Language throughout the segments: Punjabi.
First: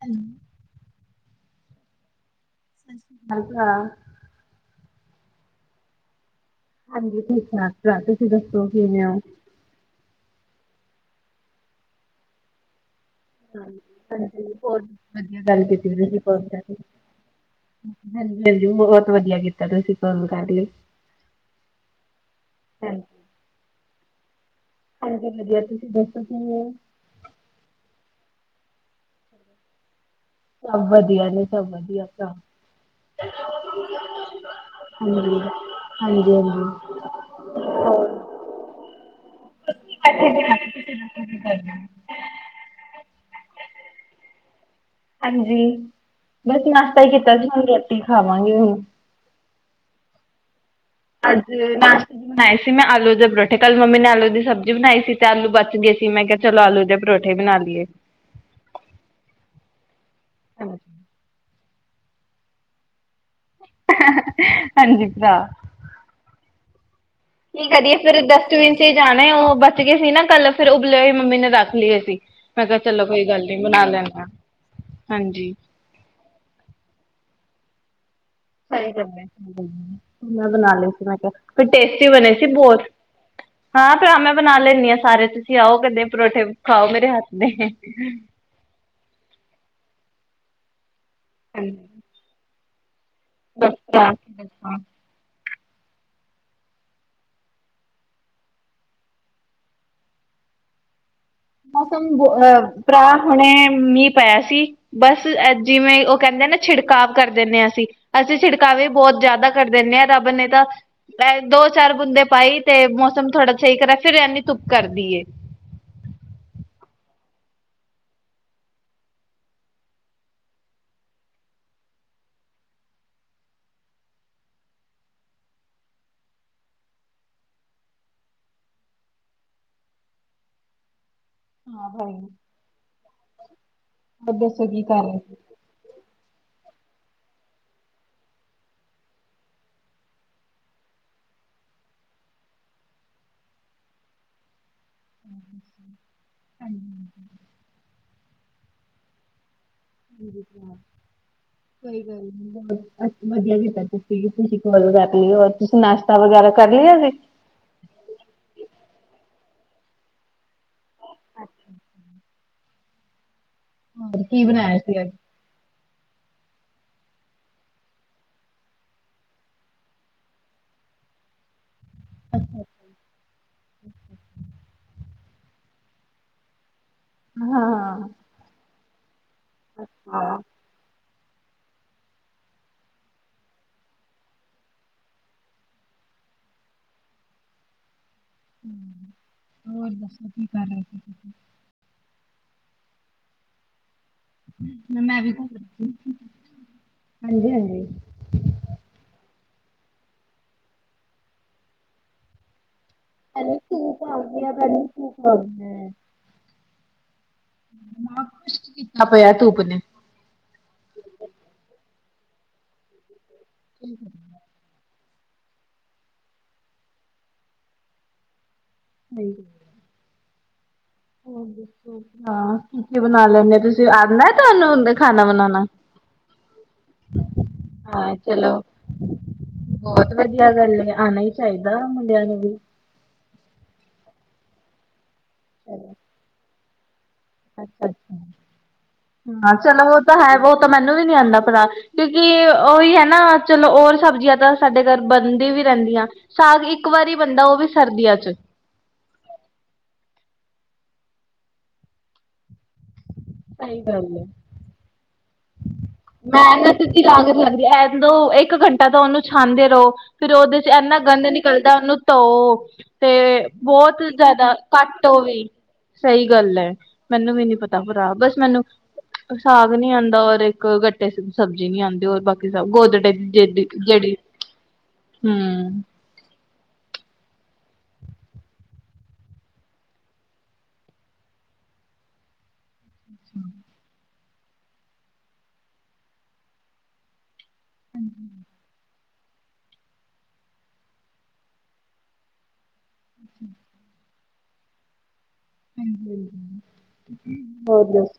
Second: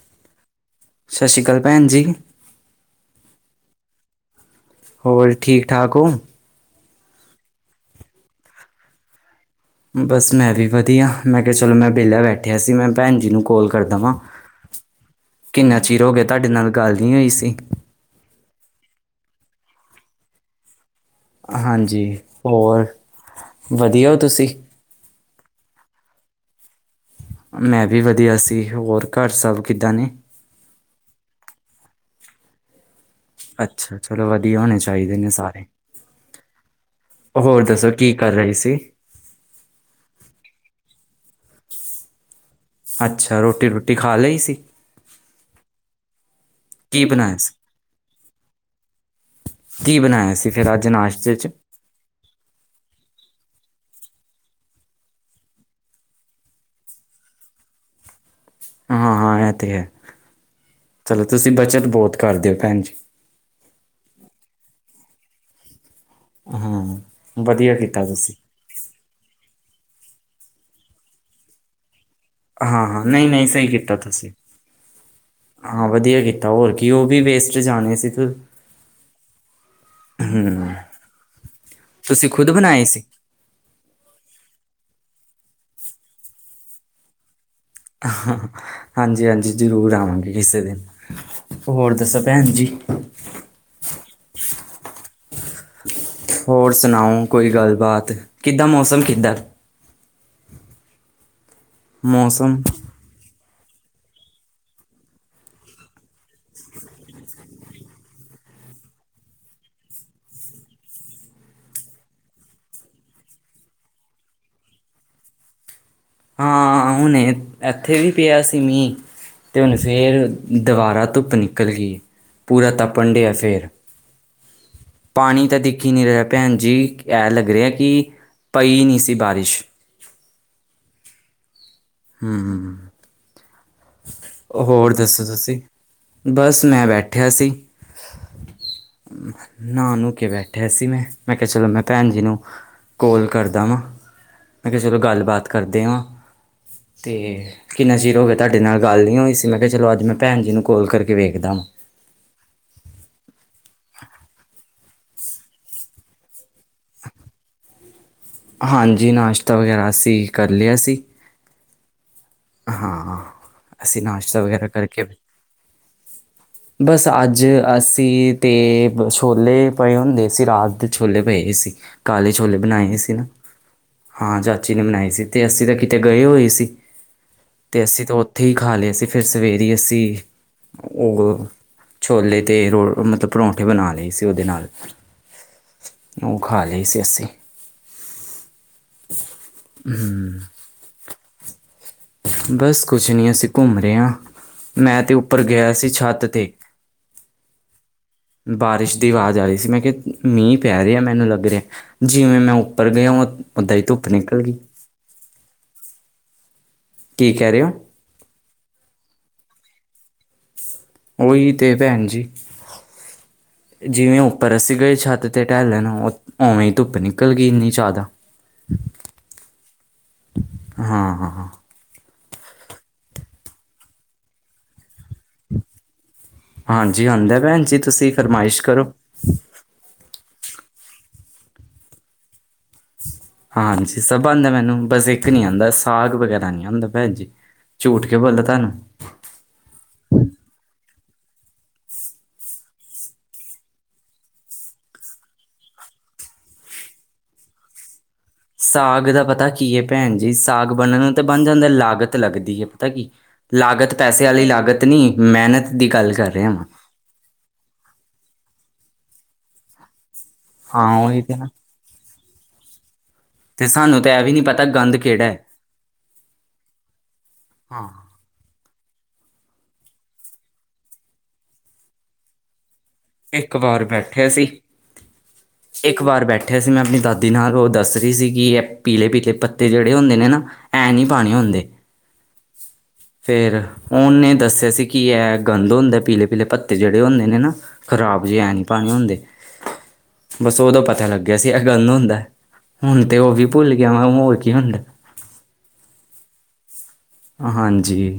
ਹ [inaudible] ਸਤਿ ਸ਼੍ਰੀ ਅਕਾਲ ਭੈਣ ਜੀ। ਸਤਿ ਸ਼੍ਰੀ ਅਕਾਲ ਭਰਾ [unintelligible] ਹੋਰ ਠੀਕ ਠਾਕ ਹੋ? ਹਾਂਜੀ ਠੀਕ ਠਾਕ ਤੁਸੀਂ ਦੱਸੋ ਕਿਵੇਂ ਹੋ। ਬਸ ਮੈਂ ਵੀ ਵਧੀਆ, ਮੈਂ ਕਿਹਾ ਚਲੋ ਮੈਂ ਵਿਹਲਾ ਬੈਠਿਆ ਸੀ ਮੈਂ ਭੈਣ ਜੀ ਨੂੰ ਕੋਲ ਕਰਦਾ ਵਾਂ, ਹਾਂਜੀ ਹੋਰ ਵਧੀਆ ਗੱਲ ਕਿੰਨਾ ਕੀਤੀ ਚਿਰ ਹੋ ਤੁਸੀਂ ਗਿਆ ਫੋਨ ਤੁਹਾਡੇ ਨਾਲ ਕਰਕੇ। ਗੱਲ ਨੀ ਹੋਈ ਸੀ। ਹਾਂਜੀ ਹਾਂਜੀ ਬਹੁਤ ਵਧੀਆ ਕੀਤਾ ਤੁਸੀਂ ਕੋਲ ਕਰ ਲਈ। ਹਾਂਜੀ ਹੋਰ ਹਾਂਜੀ ਵਧੀਆ ਔ ਤੁਸੀਂ? ਹਾਂਜੀ ਵਧੀਆ ਤੁਸੀਂ ਦੱਸੋ ਕਿਵੇਂ ਹੋ। ਮੈਂ ਵੀ ਵਧੀਆ ਸੀ, ਹੋਰ ਘਰ ਸਭ ਕਿੱਦਾਂ ਨੇ? ਸਭ ਵਧੀਆ ਨੇ ਸਭ ਵਧੀਆ ਭ ਅੱਛਾ ਚਲੋ ਵਧੀਆ ਹੋਣੇ ਚਾਹੀਦੇ ਨੇ ਹਾਂਜੀ ਸਾਰੇ। ਹਾਂਜੀ ਹਾਂਜੀ। ਹੋਰ ਦੱਸੋ ਕੀ ਕਰ ਰਹੇ ਸੀ? ਕਰ [unintelligible] ਅੱਛਾ ਰੋਟੀ ਰੂਟੀ ਖਾ ਲਈ ਸੀ। ਹਾਂਜੀ ਬਸ ਨਾਸ਼ਤਾ ਕੀ ਹੀ ਕੀਤਾ ਬਣਾਇਆ ਸੀ ਹੁਣ ਰੋਟੀ ਖਾਵਾਂਗੇ ਹੁਣ। ਕੀ ਬਣਾਇਆ ਸੀ ਫੇਰ ਅੱਜ ਨਾਸ਼ ਅੱਜ ਨਾਸ਼ ਬਣਾਏ ਸੀ ਮੈਂ ਆਲੂ ਦੇ ਪਰੋਠੇ ਕੱਲ ਮੰਮੀ ਨੇ ਆਲੂ ਦੀ ਸਬਜ਼ੀ ਬਣਾਈ ਸੀ ਤੇ ਆਲੂ ਬਚ ਗਏ ਸੀ ਮੈਂ ਕ ਚਲੋ ਆਲੂ ਦੇ ਪਰੌਠੇ ਬਣਾ ਲਈਏ। ਹਾਂ-ਹਾਂ ਏ ਤੇ ਹੈ, ਚਲੋ ਤੁਸੀਂ ਬੱਚਤ ਬੋਤ ਕਰਦੇ ਓ ਭੈਣ ਜੀ। ਹਾਂਜੀ ਭਰਾ। ਹਾਂ ਕੀ ਵਧੀਆ ਕਰਦੇ ਕੀਤਾ ਫੇਰ ਤੁਸੀਂ ਇਦਾ ਬੀਨ ਈ ਜਾਣੇ ਉਹ ਬਚ ਗਏ ਸੀ ਨਾ ਕੱਲ ਫੇਰ ਉਬਲੇ ਹੋਈ ਮੰਮੀ ਨੇ ਰੱਖ ਲੇ ਸੀ। ਮੈਂ ਕਿਆ ਹਾਂ ਹਾਂ ਚਲੋ ਕੋਈ ਨਹੀਂ ਗੱਲ ਨਹੀਂ ਨੀ ਸਹੀ ਬਣਾ ਕੀਤਾ ਲੈਨੇ ਆ ਤੁਸੀਂ ਹਾਂਜੀ। ਹਾਂ ਵਧੀਆ ਕੀਤਾ ਹੋਰ ਕੀ ਉਹ ਵੀ ਵੇਸਟ ਜਾਣੇ ਸੀ ਫਿਰ। ਸਈ ਕਰਦਾ ਮੈਂ ਬਣਾ ਲਏ ਸੀ ਮੈਂ ਕਿਆ ਟੇਸਟੀ ਤੁਸੀਂ ਬਣੇ ਸੀ ਖੁਦ ਬੋਤ। ਬਣਾਏ ਹਾਂ ਫਿਰ ਆ ਮੈਂ ਬਣਾ ਲੈਨੀ ਆ ਸਾਰੇ ਤੁਸੀਂ ਆਓ ਕਦੇ ਪਰੌਠੇ ਖਾਓ ਮੇਰੇ ਹੱਥ ਦੇ। ਹਾਂਜੀ-ਹਾਂਜੀ ਜ਼ਰੂਰ ਆਵਾਂਗੇ ਕਿਸੇ ਦਿਨ। ਹੋਰ ਹਾਂਜੀ ਦੱਸੋ ਭੈਣ ਜੀ। [unintelligible] ਹੋਰ ਸੁਣਾਓ ਕੋਈ ਗੱਲਬਾਤ, ਕਿੱਦਾਂ ਮੌਸਮ ਕਿੱਦਾਂ? ਮੌਸਮ ਅਹ ਭਰਾ ਹੁਣੇ ਮੀਂ ਪਾਇਆ ਸੀ। ਬਸ ਅ ਜਿਵੇਂ ਉਹ ਕੇਂਦੇ ਆ ਨਾ ਛਿੜਕਾਵ ਕਰ ਦੇਨੇ ਆ ਅਸੀਂ। ਅਸੀਂ ਛਿੜਕਾਵੇ ਬੋਤ ਜਾਦਾ ਕਰ ਦੇਨੇ ਆ ਰੱਬ ਨੇ ਤਾਂ ਦੋ ਚਾਰ ਬੁੰਦੇ ਪਾਈ ਤੇ ਮੌਸਮ ਥੋੜਾ ਸਈ ਕਰਾ ਫਿਰ ਐਨੀ ਧੁੱਪ ਕਰਦੀਏ। ਹਾਂ ਹੁਣੇ ਐਥੇ ਵੀ ਪਿਆ ਸੀ ਮੀ। ਤੇ ਹੁਨ ਫੇਰ ਦੁਬਾਰਾ ਧੁੱਪ ਨਿਕਲ ਗਈ ਪੂਰਾ ਤਪਨ ਡਿਆ ਫੇਰ। ਪਾਨੀ ਤੇ ਦਿਖ ਹੀ ਨੀ ਰਿਆ ਭੈਣ ਜੀ ਐ ਲੱਗ ਰਿਆ ਕਿ ਪਈ ਨੀ ਸੀ ਬਾਰਿਸ਼। ਹਾਂ ਹ ਹੂੰ-ਹੂੰ, ਹੂੰ। ਹੋਰ ਦੱਸੋ ਤੁਸੀਂ, ਬਸ ਮੈਂ ਬੈਠਿਆ ਸੀ। ਨਾ ਨੂੰ ਕੇ ਬੈਠਿਆ ਸੀ ਮੈਂ, ਮੈਂ ਕਿਆ ਚਲੋ ਮੈਂ ਭੈਣ ਜੀ ਨੂੰ ਕੋਲ ਕਰਦਾ ਵਾ। ਮੈਂ ਕਿਆ ਚਲੋ ਗੱਲਬਾਤ ਕਰਦੇ ਆ ਤੇ ਕਿੰਨਾ ਚਿਰ ਹੋ ਗਿਆ ਤਾਡੇ ਨਾਲ ਗੱਲ ਨੀ ਹੋਈ ਸੀ ਮੈਂ ਕਿਆ ਚਲੋ ਅੱਜ ਮੈਂ ਭੈਣ ਜੀ ਨੂੰ ਕੋਲ ਕਰਕੇ ਵੇਖਦਾ ਵਾ। ਕੋਈ ਗੱਲ ਨੀ ਵਧੀਆ ਕੀਤਾ ਤੁਸੀ, ਤੁਸੀਂ ਕੋਲ ਕਰ ਲਈ ਓ ਤੁਸੀਂ ਨਾਸ਼ਤਾ ਵਗੈਰਾ ਕਰ ਲਿਆ ਜੇ। ਹਾਂਜੀ ਨਾਸ਼ਤਾ ਵਗੈਰਾ ਅਸੀਂ ਕਰ ਲਿਆ ਸੀ। ਹਾਂ ਅਸੀਂ ਨਾਸ਼ਤਾ ਵਗੈਰਾ ਕਰਕੇ ਬਸ ਅੱਜ ਅਸੀਂ ਤੇ ਛੋਲੇ ਪਏ ਹੁੰਦੇ ਸੀ ਰਾਤ ਦੇ ਛੋਲੇ ਪਏ ਸੀ। ਕਾਲੇ ਛੋਲੇ ਬਣਾਏ ਸੀ ਨਾ, ਹਾਂ ਚਾਚੀ ਨੇ ਬਨਾਏ ਸੀ ਤੇ ਅਸੀਂ ਤੇ ਕਿਤੇ ਗਏ ਹੋਏ ਸੀ। ਹਾਂ। ਤੇ ਅਸੀਂ ਤੇ ਉੱਥੇ ਹੀ ਖਾ ਲੇ ਸੀ ਫੇਰ ਸਵੇਰੇ ਅਸੀਂ ਹਾਂ ਉਹ ਛੋਲੇ ਤੇ ਰੋ ਮਤਲਬ ਪਰੌਂਠੇ ਬਣਾ ਲਏ ਸੀ ਉਦੇ ਨਾਲ। ਔ ਖਾ ਲਈ ਸੀ ਅੱਸੀ। ਹੂੰ, ਹੋਰ ਦੱਸੋ ਕੀ ਕਰ ਰਹੇ ਤੁਸੀਂ। ਬਸ ਕੁਛ ਨੀ ਅਸੀਂ ਘੁੰਮ ਰੇ ਆ ਮੈਂ ਤੇ ਉੱਪਰ ਗਿਆ ਸੀ ਛੱਤ ਤੇ। ਹਾਂਜੀ-ਹਾਂਜੀ। ਬਾਰਿਸ਼ ਦੀ ਆਵਾਜ਼ ਆ ਰਹੀ ਸੀ ਮੈਂ ਕਿਹਾ ਮੀਂਹ ਪੈ ਰਿਹਾ ਮੈਨੂੰ ਲੱਗ ਰਿਹਾ ਜਿਵੇਂ ਮੈਂ ਉੱਪਰ ਗਿਆ ਪ ਉੱਦਾਂ ਹੀ ਸੂ ਧੁੱਪ ਪਾ ਆ ਨਿਕਲ ਗਿਆ ਗਈ ਪੈ ਸੂ ਖ [unintelligible] ਕੀ ਕਹਿ ਰਹੇ ਹੋ ਦਿਮਾਗ ਕੁਛ ਕੀਤਾ ਪਿਆ ਧੂੱਪ ਨੇ ਉਹੀ ਤੇ ਭੈਣ ਜੀ ਜਿਵੇਂ ਉਹ ਪਰ ਅਸੀਂ ਗਏ ਛੱਤ ਤੇ ਢਹਿਲੈਣ ਉਵੇਂ ਹੀ ਧੁੱਪ ਨਿਕਲ ਗਈ ਇੰਨੀ ਜ਼ਿਆਦਾ ਨਹੀਂ ਗਿਆ ਹਾਂ ਹਾਂ ਹਾਂ ਹਾਂ ਕਿ ਕੀ ਬਣਾ ਲੈਂਦੇ ਆ ਤੁਸੀਂ ਆਨਾ ਤੁਹਾਨੂੰ ਹ ਖਾਣਾ ਬਣਾਉਣਾ ਹਾਂਜੀ ਆਉਂਦਾ ਭੈਣ ਜੀ ਤੁਸੀਂ ਹਾਂ ਚਲੋ ਫਰਮਾਇਸ਼ ਕਰੋ ਬਹੁਤ ਵਧੀਆ ਗੱਲ ਆਉਣਾ ਹੀ ਚਾਹੀਦਾ ਮੁੰਡਿਆਂ ਨੂੰ ਵੀ ਹਾਂਜੀ ਸਭ ਆਉਂਦਾ ਮੈਨੂੰ ਬਸ ਇੱਕ ਨ ਆਉਂਦਾ ਸਾਗ ਵਗੈਰਾ ਨਹੀਂ ਆਉਂਦਾ ਭੈਣ ਜੀ ਅੱਛਾ ਝੂਠ ਅੱਛਾ ਕੇ ਬੋਲਾ ਤੁਹਾਨੂੰ ਹਾਂ ਚਲੋ ਉਹ ਤਾਂ ਹੈ ਵੋ ਤੋ ਮੈਨੂੰ ਵੀ ਨੀ ਆਉਂਦਾ ਪਤਾ ਕਿਉਂਕਿ ਉਹੀ ਹੈ ਨਾ ਚਲੋ ਹੋਰ ਸਬਜ਼ੀਆਂ ਤਾਂ ਸਾਡੇ ਘਰ ਬਣਦੀ ਵੀ ਰਹਿੰਦੀਆਂ ਸਾਗ ਇੱਕ ਵਾਰੀ ਬਣਦਾ ਉਹ ਵੀ ਸਰਦੀਆਂ ਚ ਸਾਗ ਦਾ ਪਤਾ ਕੀ ਹੈ ਭੈਣ ਜੀ ਸਾਗ ਬਣਨ ਨੂੰ ਤਾਂ ਬਣ ਜਾਂਦਾ ਲਾਗਤ ਲੱਗਦੀ ਹੈ ਪਤਾ ਕੀ ਸਹੀ ਲਾਗਤ ਗੱਲ ਪੈਸੇ ਏ। ਵਾਲੀ ਲਾਗਤ ਨਹੀਂ ਮਿਹਨਤ ਦੀ ਗੱਲ ਕਰ ਰਿਹਾ ਵਾਂ ਮਿਹਨਤ ਲਾਗਤ ਲੱਗਦੀ ਐ ਦੋ ਇੱਕ ਘੰਟਾ ਤਾਂ ਉਹਨੂੰ ਛਾਂਦੇ ਰਹੋ ਫਿਰ ਉਹਦੇ ਚ ਹਾਂ ਇੰਨਾ ਉਹੀ ਗੰਦ ਤੇ ਨਾ ਨਿਕਲਦਾ ਉਹਨੂੰ ਧੋ ਤੇ ਤੇ ਸਾਨੂੰ ਬਹੁਤ ਤਾਂ ਇਹ ਵੀ ਨਹੀਂ ਜ਼ਿਆਦਾ ਪਤਾ ਗੰਦ ਘੱਟ ਉਹ ਕਿਹੜਾ ਵੀ ਹੈ। ਸਹੀ ਗੱਲ ਹੈ ਮੈਨੂੰ ਵੀ ਨੀ ਪਤਾ ਹਾਂ ਬਸ ਮੈਨੂੰ ਸਾਗ ਨੀ ਆਉਂਦਾ ਔਰ ਇੱਕ ਗੱਟੇ ਸਬਜ਼ੀ ਨੀ ਆਉਂਦੀ ਰ ਬਾਕੀ ਸਭ ਗੋਦੜੇ ਦੀ ਇੱਕ ਜਦ ਵਾਰ ਜੜੀ ਬੈਠਿਆ ਸੀ। ਹੂੰਮ ਇੱਕ ਵਾਰ ਬੈਠਿਆ ਸੀ ਮੈਂ ਆਪਣੀ ਦਾਦੀ ਨਾਲ ਉਹ ਦੱਸ ਰਹੀ ਸੀ ਕਿ ਇਹ ਪੀਲੇ ਪੀਲੇ ਪੱਤੇ ਜਿਹੜੇ ਹੁੰਦੇ ਨੇ ਨਾ ਐਂ ਨਹੀਂ ਪਾਉਣੇ ਹੁੰਦੇ ਕੀ ਹੈ ਗੰਦ ਹੁੰਦਾ ਪੀਲੇ ਪੀਲੇ ਪੱਤੇ ਜਿਹੜੇ ਹੁੰਦੇ ਨੇ ਨਾ ਖਰਾਬ ਜਿਹੇ ਨਹੀਂ ਪਾਣੇ ਹੁੰਦੇ ਬਸ ਉਦੋਂ ਪਤਾ ਲੱਗਿਆ ਸੀ ਇਹ ਗੰਦ ਹੁੰਦਾ ਹੁਣ ਤੇ ਉਹ ਵੀ ਭੁੱਲ ਗਿਆ ਵਾ ਹੋਰ ਕੀ ਹੁੰਦਾ ਹਾਂਜੀ ਹਾਂਜੀ ਹਾਂਜੀ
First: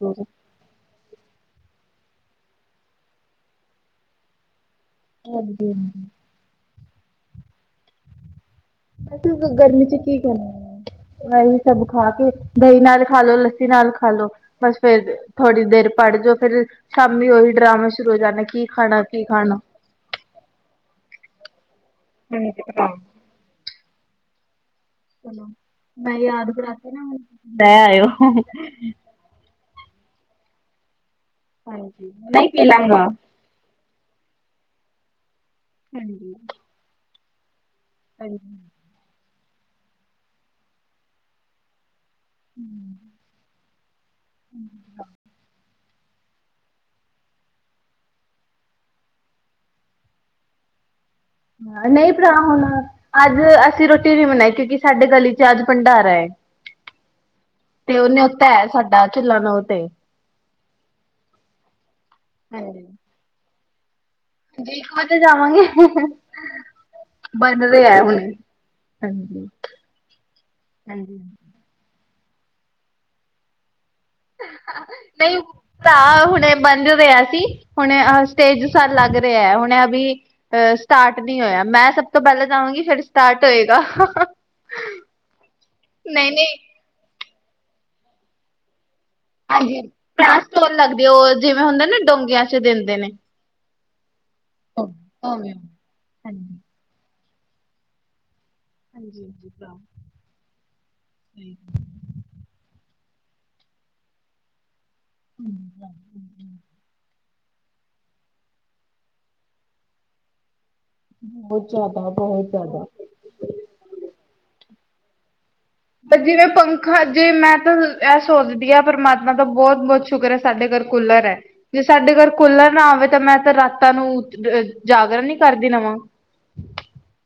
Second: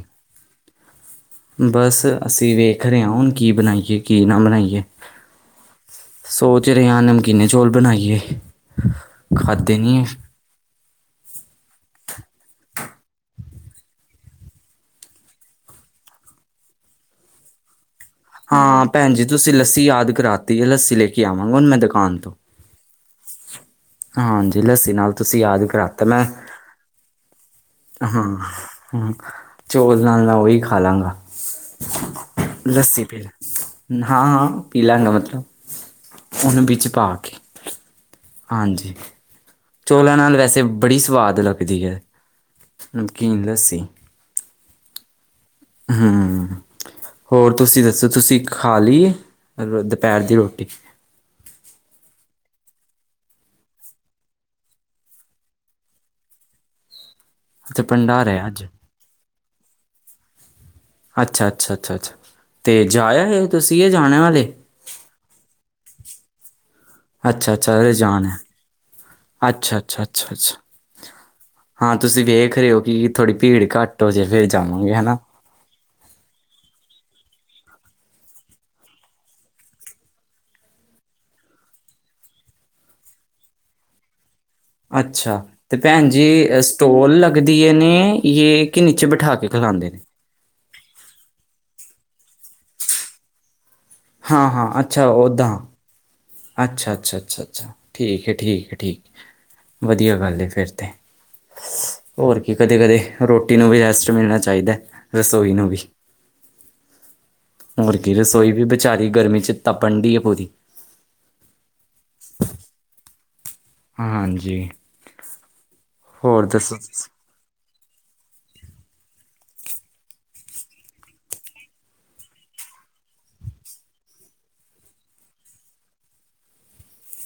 ਬਸ ਅਸੀਂ ਵੇਖ ਰਹੇ ਹਾਂ ਹੁਣ ਕੀ ਬਣਾਈਏ ਕੀ ਨਾ ਬਣਾਈਏ ਹਾਂਜੀ ਹਾਂਜੀ ਸੋਚ ਰਿਹਾ ਨਮਕੀਨੇ ਚੌਲ ਬਣਾਈਏ ਮੈਸ ਖਾਧੇ ਗਰਮੀ ਚ ਨੀ ਐ। ਕੀ ਕਰਨਾ ਇਹੀ ਸਭ ਖਾ ਕੇ ਦਹੀਂ ਨਾਲ ਖਾਲੋ ਲੋ ਲੱਸੀ ਨਾਲ ਖਾ ਲੋ ਬਸ ਫੇਰ ਥੋੜ੍ਹੀ ਦੇਰ ਪੜ੍ਹ ਜੋ ਫੇਿਰ ਸ਼ਾਮੀ ਉਹੀ ਡਰਾਮਾ ਸ਼ੁਰੂ ਹੋ ਜਾਣਾ ਕੀ ਹਾਂ ਖਾਣਾ ਭੈਣ ਕੀ ਜੀ ਤੁਸੀਂ ਖਾਣਾ ਲੱਸੀ ਯਾਦ ਕਰਾਤੀ ਹੈ ਲੱਸੀ ਲੈ ਕੇ ਆਵਾਂਗਾ ਹੁਣ ਮੈਂ ਦੁਕਾਨ ਤੋਂ। ਹ ਹਾਂ ਹਾਂਜੀ ਲੱਸੀ ਨਾਲ ਤੁਸੀਂ ਚਲੋ ਯਾਦ ਕਰਾਤਾ ਮੈਂ ਯਾਦ ਕਰਾਂ ਤਾਂ ਲੈ ਹਾਂ। ਆਇਉਂ ਹਾਂ, ਚੌਲ ਨਾਲ ਦਾ ਉਹੀ ਖਾ ਲਾਂਗਾ ਹਾਂਜੀ ਮੈਂ ਕੀ ਲੱਸੀ ਲਾਂਗਾ ਪੀ ਲ ਹਾਂ ਹਾਂ ਪੀ ਲਾਂਗਾ ਮਤਲਬ ਉਹਨੂੰ ਵਿੱਚ ਪਾ ਕੇ ਹਾਂਜੀ ਹਾਂਜੀ ਚੌਲਾਂ ਨਾਲ ਵੈਸੇ ਬੜੀ ਸਵਾਦ ਲੱਗਦੀ ਐ, ਨਮਕੀਨ ਲੱਸੀ ਹੂੰ। ਹਾਂ ਹੋਰ ਤੁਸੀਂ ਦੱਸੋ ਤੁਸੀਂ ਖਾ ਲੀ ਏ ਦੁਪਹਿਰ ਦੀ ਰੋਟੀ ਨਈ ਭਰਾ ਹੁਨ ਅੱਜ ਅਸੀਂ ਰੋਟੀ ਨੀ ਬਨਾਈ ਕਿਉਂਕਿ ਸਾਡੇ ਗਲੀ ਚ ਅੱਜ ਭੰਡਾਰਾ ਏ। [inaudible] ਤੇ ਉਹਨੇ ਭੰਡਾਰ ਉਤਾ ਅੱਜ ਹੈ ਸਾਡਾ ਚੁਲਾ ਨੋ ਤੇ ਅੱਛਾ-ਅੱਛਾ-ਅੱਛਾ -ਅੱਛਾ ਤੇ ਜਾਇਆ ਓ, ਤੁਸੀਂ ਯਾਂ ਜਾਨਾ ਹਲੇ ਜੀ ਖੋਦ ਜਾਵਾਂਗੇ ਅੱਛਾ ਅੱਛਾ ਬਨਰੇ ਅਰੇ ਅ ਹੁਣ ਜਾਣ ਹੈ ਹਣਜੀ, ਅੱਛਾ ਅੱਛਾ ਅੱਛਾ ਅੱਛਾ ਹਾਂਜੀ ਹਾਂ ਤੁਸੀਂ ਵੇਖ ਰਹੇ ਓ, ਕਿ ਥੋੜੀ ਭੀੜ ਘੱਟ [unintelligible] ਗਾ ਨਈ ਭਰਾ ਹੁਣੇ ਬੰਧ ਰਿਹਾ ਸੀ ਹੁਣੇ ਅ ਸਟੇਜ ਸਾਲ ਲੱਗ ਰਿਹਾ ਹੁਨ ਅ ਵੀ ਅ ਸਟਾਰਟ ਨੀ ਹੋਇਆ ਮੈਂ ਸਭ ਤੋਂ ਪਹਿਲਾਂ ਚਾਹਾਂਗੀ ਫਿਰ ਸਟਾਰਟ ਹੋਏਗਾ। ਅੱਛਾ ਤੇ ਭੈਣ ਜੀ ਨਹੀਂ ਨਹੀਂ ਸਟੋਲ ਲੱਗਦੀਯਾਂ ਨੇ ਯ ਕਿ ਨੀਚੇ ਬਿਠਾਕੇ ਹਾਂਜੀ, [unintelligible] ਸਟੋਲ ਲਗਦੇ ਉਹ ਜਿਵੇਂ ਹੁੰਦੇ ਨਾ ਡੋਂਗਿਆਂ ਚ ਦਿੰਦੇ ਨੇ। ਹਾਂ- ਹਾਂ ਅੱਛਾ, ਓੱਦਾਂ। ਹਾਂਜੀ ਅੱਛਾ- ਅੱਛਾ- ਅੱਛਾ- ਅੱਛਾ ਠੀਕ ਐ, ਠੀਕ ਐ। ਠੀਕ, ਵਧੀਆ ਗੱਲ ਐ ਫੇਰ ਤੇ ਹੋਰ ਕੀ ਕਦੇ- ਕਦੇ ਰੋਟੀ ਨੂੰ ਵੀ ਰੈਸਟ ਮਿਲਨਾ ਚਾਹੀਦਾ, ਰਸੋਈ ਨੂੰ ਵੀ। ਹੋਰ ਕੀ ਰਸੋਈ ਵੀ ਬਚਾਰੀ ਗਰਮੀ 'ਚ ਤਪਨ ਡੀ ਅ ਪੂਰੀ ਬਹੁਤ ਜ਼ਿਆਦਾ, ਬਹੁਤ ਜਿਆਦਾ। ਹਾਂਜੀ ਤੇ ਹੋਰ ਜਿਵੇਂ ਦੱਸੋ ਪੰਖਾ ਤੁਸੀਂ? ਜੇ ਮੈਂ ਤਾਂ ਇਹ ਸੋਚਦੀ ਹਾਂ ਪਰਮਾਤਮਾ ਦਾ ਬਹੁਤ- ਬਹੁਤ ਸ਼ੁਕਰ ਹੈ ਸਾਡੇ ਘਰ ਕੁਲਰ ਐ। ਜੇ ਸਾਡੇ ਘਰ ਕੂਲਰ ਨਾ ਆਵੇ ਤਾਂ ਮੈਂ ਤਾਂ ਰਾਤਾਂ ਨੂੰ ਜਾਗਰਨ ਹੀ ਕਰਦੀ ਰਵਾਂ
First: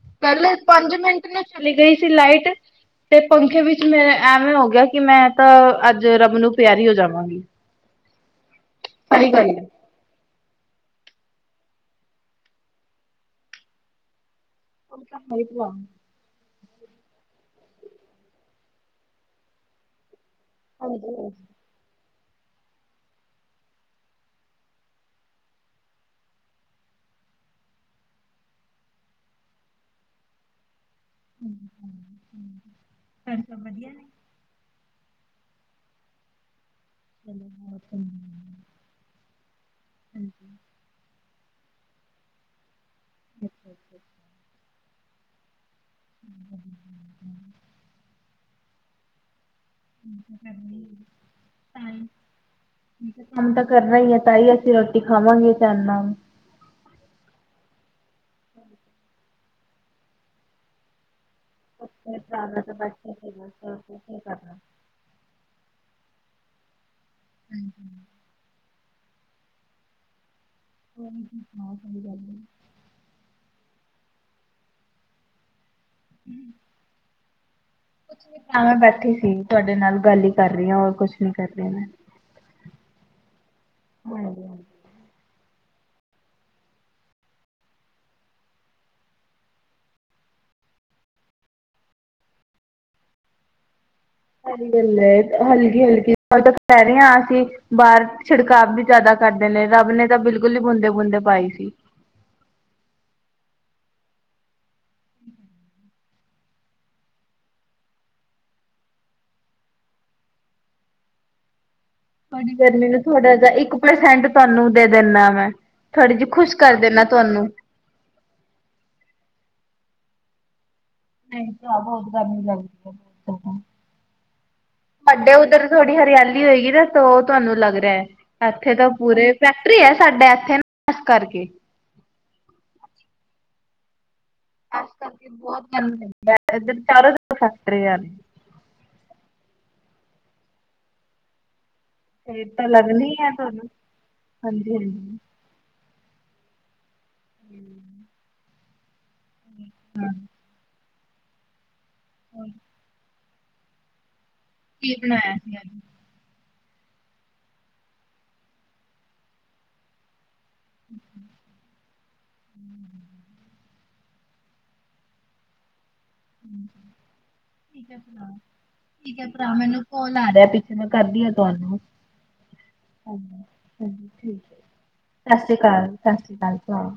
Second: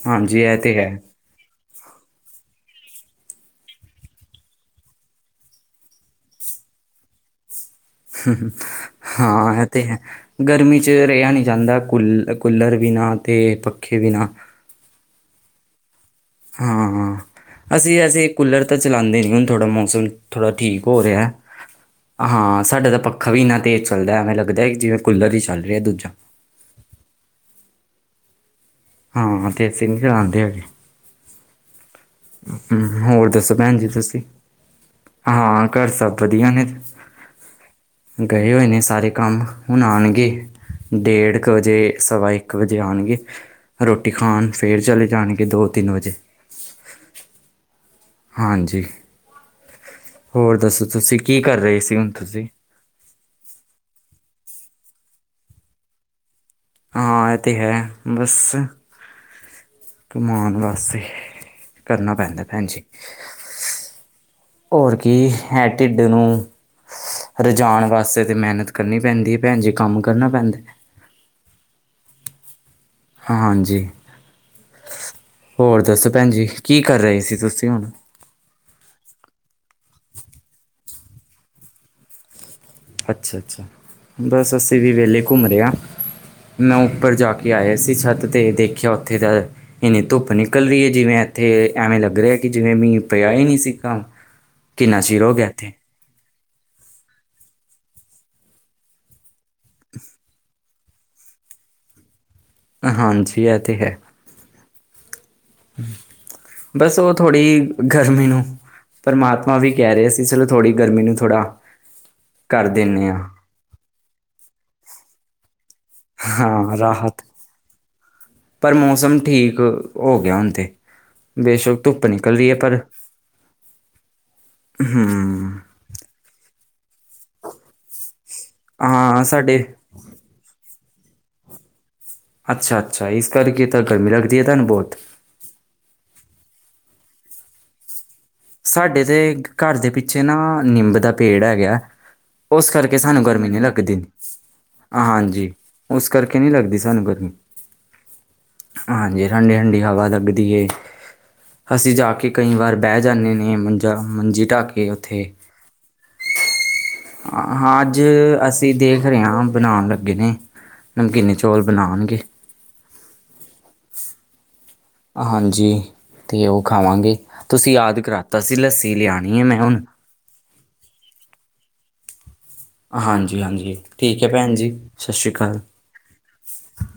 ਹਾਂਜੀ ਕੱਲ ਇਹ ਤੇ ਹੈ ਪੰਜ ਮਿੰਟ ਨਾਲ ਚਲੀ ਗਈ ਸੀ ਲਾਈਟ। ਤੇ ਪੰਖੇ ਵਿੱਚ ਮੇ ਐਵੇਂ ਹੋ ਗਿਆ ਕਿ ਮੈਂ ਤਾਂ ਅੱਜ ਰਬ ਨੂੰ ਪਿਆਰੀ ਹੋ ਜਾਵਾਂਗੀ ਹਾਂ, ਇਹ ਤੇ ਹੈ ਗਰਮੀ ਚ' ਰਿਹਾ ਨਈ ਜਾਂਦਾ ਕੂ ਕੂਲਰ ਬਿਨਾਂ ਤੇ ਪੱਖੇ ਬਿਨਾਂ। [unintelligible] ਹਾਂ- ਹਾਂ, ਅਸੀਂ- ਅਸੀਂ ਕੂਲਰ ਤਾਂ ਚਲਾਉਂਦੇ ਨੀ ਥੋੜ੍ਹਾ ਮੌਸਮ ਥੋੜਾ ਠੀਕ ਹੋ ਰਿਆ। ਹਾਂ ਸਾਡਾ ਤਾਂ ਪੱਖਾ ਵੀ ਇੰਨਾ ਤੇਜ਼ ਚੱਲਦਾ ਐਵੇਂ ਲੱਗਦਾ ਜਿਵੇਂ ਕੂਲਰ ਹੀ ਚੱਲ ਰਿਹਾ ਦੂਜਾ। ਹਾਂ- ਹਾਂ, ਤੇ ਅਸੀ ਨਹੀਂ ਚਲਾਂਦੇ ਹੈਗੇ। ਹੂੰ, ਹੂੰ ਹ ਹੋਰ ਦੱਸੋ ਭੈਣ ਜੀ ਤੁਸੀਂ ਹਾਂ ਘਰ ਸਭ ਵਧੀਆ ਨੇ? ਗਏ ਹੋਏ ਨੇ ਸਾਰੇ ਕੰਮ। ਹਹੁਨ ਆਨਗੇ ਡੇਢ ਕੁ ਵਜੇ ਸਵਾ ਏਕ ਇੱਕ ਵਜੇ ਆਨਗੇ ਰੋਟੀ ਖਾਨ ਫੇਰ ਚਲੇ ਜਾਣਗੇ ਦੋ-ਤਿੰਨ ਵਜੇ। ਹੱ ਹਾਂਜੀ, ਹੋਰ ਦੱਸੋ ਤੁਸੀਂ ਕੀ ਕਰ ਰਹੇ ਸੀ ਹੁਣ ਤੁਸੀਂ? ਕੰਮ ਤਾਂ ਕਰਨਾ ਈ ਏ ਤਾਂ ਈ ਅਸੀਂ ਰੋਟੀ ਖਾਵਾਂਗੇ ਚੈਨ ਨਾਲ ਹਾਂ ਐ ਤੇ ਹੈ ਬਸ ਕਮਾਨ ਵਾਸਤੇ ਕਰਨਾ ਅਪਣੇ ਪੈਂਦਾ ਪਰਾ ਦਾ ਭੈਣ ਤਾਂ ਜੀ ਬਸ ਕੁੱਛ ਨਾ ਪੁਛੋ ਓ ਕੁਛ ਨੀ ਕਰਦਾ ਹੋਰ ਕੀ ਹੈ ਢਿੱਡ ਨੂੰ ਰਜਾਣ ਵਾਸਤੇ ਤਾਂ ਮਿਹਨਤ ਕਰਨੀ ਪੈਂਦੀ ਐ ਪੈਣ ਜੀ ਕੰਮ ਕਰਨਾ ਪੈਂਦਾ ਹੋਰ ਤੁਸੀ ਸੁਣਾਓ ਕੋਈ ਗੱਲ ਹਾਂ ਹਾਂਜੀ। ਹੋਰ ਦੱਸੋ ਭੈਣ ਜੀ, ਕੀ ਕਰ ਰਹੇ ਸੀ ਤੁਸੀਂ ਹੁਣ? ਹਾਂ ਮੈਂ ਬੈਠੀ ਸੀ ਤੁਆਡੇ ਨਾਲ ਗੱਲ ਈ ਕਰ ਰਹੀ ਹਾਂ ਹੋਰ ਕੁਛ ਨੀ ਕਰ ਰਹੀ ਮੈਂ। ਅੱਛਾ-ਅੱਛਾ, ਬਸ ਅਸੀਂ ਵੀ ਵੇਲੇ ਕੁੰਮ ਰਹੇ ਆ। ਮੈਂ ਉੱਪਰ ਜਾ ਕੇ ਆਇਆ ਸੀ ਛੱਤ ਤੇ ਦੇਖਿਆ ਓਥੇ ਦਾ ਏਨੀੇ ਧੁੱਪ ਨਿਕਲ ਰੀ ਐ ਜਿਵੇਂ ਏਥੇ ਐਵੇਂ ਲੱਗ ਰਿਹਾ ਕਿ ਜਿਵੇਂ ਮੀ ਪਿਆ ਈ ਨੀ ਸੀਗਾ। ਸਈ ਗੱਲ ਐ ਹਲਕੀ-ਹਲਕੀ ਕੱਲ ਤੱਕ ਪੈ ਰਿਆਂ ਆ ਸੀ। ਬਾਰ ਛਿੜਕਾਵ ਵੀ ਜਾਦਾ ਕਰਦੇ ਨੇ ਰੱਬ ਨੇ ਤਾਂ ਬਿਲਕੁਲ ਹੀ ਬੂੰਦੇ-ਬੂੰਦੇ ਪਾਈ ਸੀ। ਹਾਂਜੀ ਐ ਤਾਂ ਹੈ। ਬਸ ਓ ਥੋੜ੍ਹੀ ਗਰਮੀ ਨੂੰ ਪਰਮਾਤਮਾ ਵੀ ਕੈ ਰਿਆ ਸੀ ਚਲੋ ਥੋੜ੍ਹੀ ਗਰਮੀ ਨੂੰ ਥੋੜ੍ਹਾ ਤੁਆਡੀ ਕਰ ਗਰਮੀ ਨੂੰ ਦਿੰਦੇ ਹਾਂ ਥੋੜਾ ਜੇਆ ਇੱਕ ਪਰਸੈਂਟ ਤੁਆਨੂੰ ਦੇ ਦਿੰਦਾ ਵੇ। ਥੋੜੀ ਜੀ ਖੁਸ਼ ਹਾਂ ਕਰਦੇ ਨਾ ਰਾਹਤ ਤੁਆਨੂੰ ਪਰ ਮੌਸਮ ਠੀਕ, ਹੋ ਗਿਆ ਹੁਨ ਤੇ ਨਹੀਂ ਤਾਂ ਬੇਸ਼ੱਕ ਧੁੱਪ ਬਹੁਤ ਨਿਕਲ ਗਰਮੀ ਰਹੀ ਹੈ ਪਰ ਲੱਗਦੀ ਐ, ਸਾਡੇ ਹਮ ਉਧਰ ਥੋਡੀ ਹਰਿਆਲੀ ਹੋਏਗੀ ਨਾ ਤੋ ਤੁਆਨੂੰ ਲੱਗ ਰਿਹਾ, ਏਥੇ ਤਾਂ ਹਾਂ ਪੂਰੇ ਸਾਡੇ ਫੈਕਟਰੀ ਐ। ਸਾਡੇ ਏਥੇ ਨਾ, ਏਸ ਕਰਕੇ ਅੱਛਾ-ਅੱਛਾ, ਇਸ ਕਰਕੇ ਤਾਂ ਗਰਮੀ ਲਗਦੀ ਏ, ਤਾਨੂੰ ਬੋਤ ਬੋਤ ਗਰਮੀ ਹੁੰਦੀ ਏ, ਏਧਰ ਚਾਰੋ ਫੈਕਟੀਆ ਨੇ ਸਾਡੇ ਤੇ ਕਰ ਦੇ ਪਿੱਛੇ ਨਾ ਨਿੰਬ ਦਾ ਪੇੜ ਹੈਗਾ। ਓਸ ਕਰਕੇ ਸਾਨੂੰ ਗਰਮੀ ਨਈ ਲੱਗਦੀ ਹਾਂਜੀ। ਉਸ ਕਰਕੇ ਨੀ ਲੱਗਦੀ ਸਾਨੂੰ ਗਰਮੀ ਹਾਂਜੀ ਠੰਡੀ-ਠੰਡੀ ਹਵਾ ਲੱਗਦੀ ਐ, ਅਸੀਂ ਜਾ ਕੇ ਕਈ ਵਾਰ ਬੈ ਜਾਨੇ ਨੇ ਮੰਜਾ-ਮੰਜੀ ਢਾਕੇ ਕੀ ਓਥੇ ਬਣਾਇਆ ਸੀ ਅੱਜ ਹਾਂ, ਅੱਜ ਅਸੀਂ ਦੇਖ ਰਹੇ ਹਾਂ ਬਣਾਣ ਲੱਗੇ ਨੇ। ਨਮਕੀਨ ਚੌਲ ਬਣਾਣਗੇ। ਹੂੰ। ਹਾਂਜੀ। ਤੇ ਉਹ ਖਾਵਾਂਗੇ, ਤੁਸੀਂ ਠੀਕ ਹੈ ਯਾਦ ਭਰਾ ਕਰਾਤਾ ਸੀ ਲੱਸੀ ਠੀਕ ਲਿਆਣੀ ਹੈ ਭਰਾ ਮੈਂ ਹੁਣ ਮੈਨੂੰ ਕੋਲ ਆ ਰਿਹਾ ਮੈਂ ਕਰਦੀ ਆ ਤੁਆਨੂੰ ਹਾਂਜੀ ਹਾਂਜੀ ਹਾਂਜੀ-ਹਾਂਜੀ ਹੈ ਠੀਕ ਭੈਣ ਏ ਜੀ ਸ਼੍ਰੀ ਸਤਿ ਸ੍ਰੀ ਅਕਾਲ ਕਾਲ-ਸਤਿ ਸ੍ਰੀ ਕਾਲ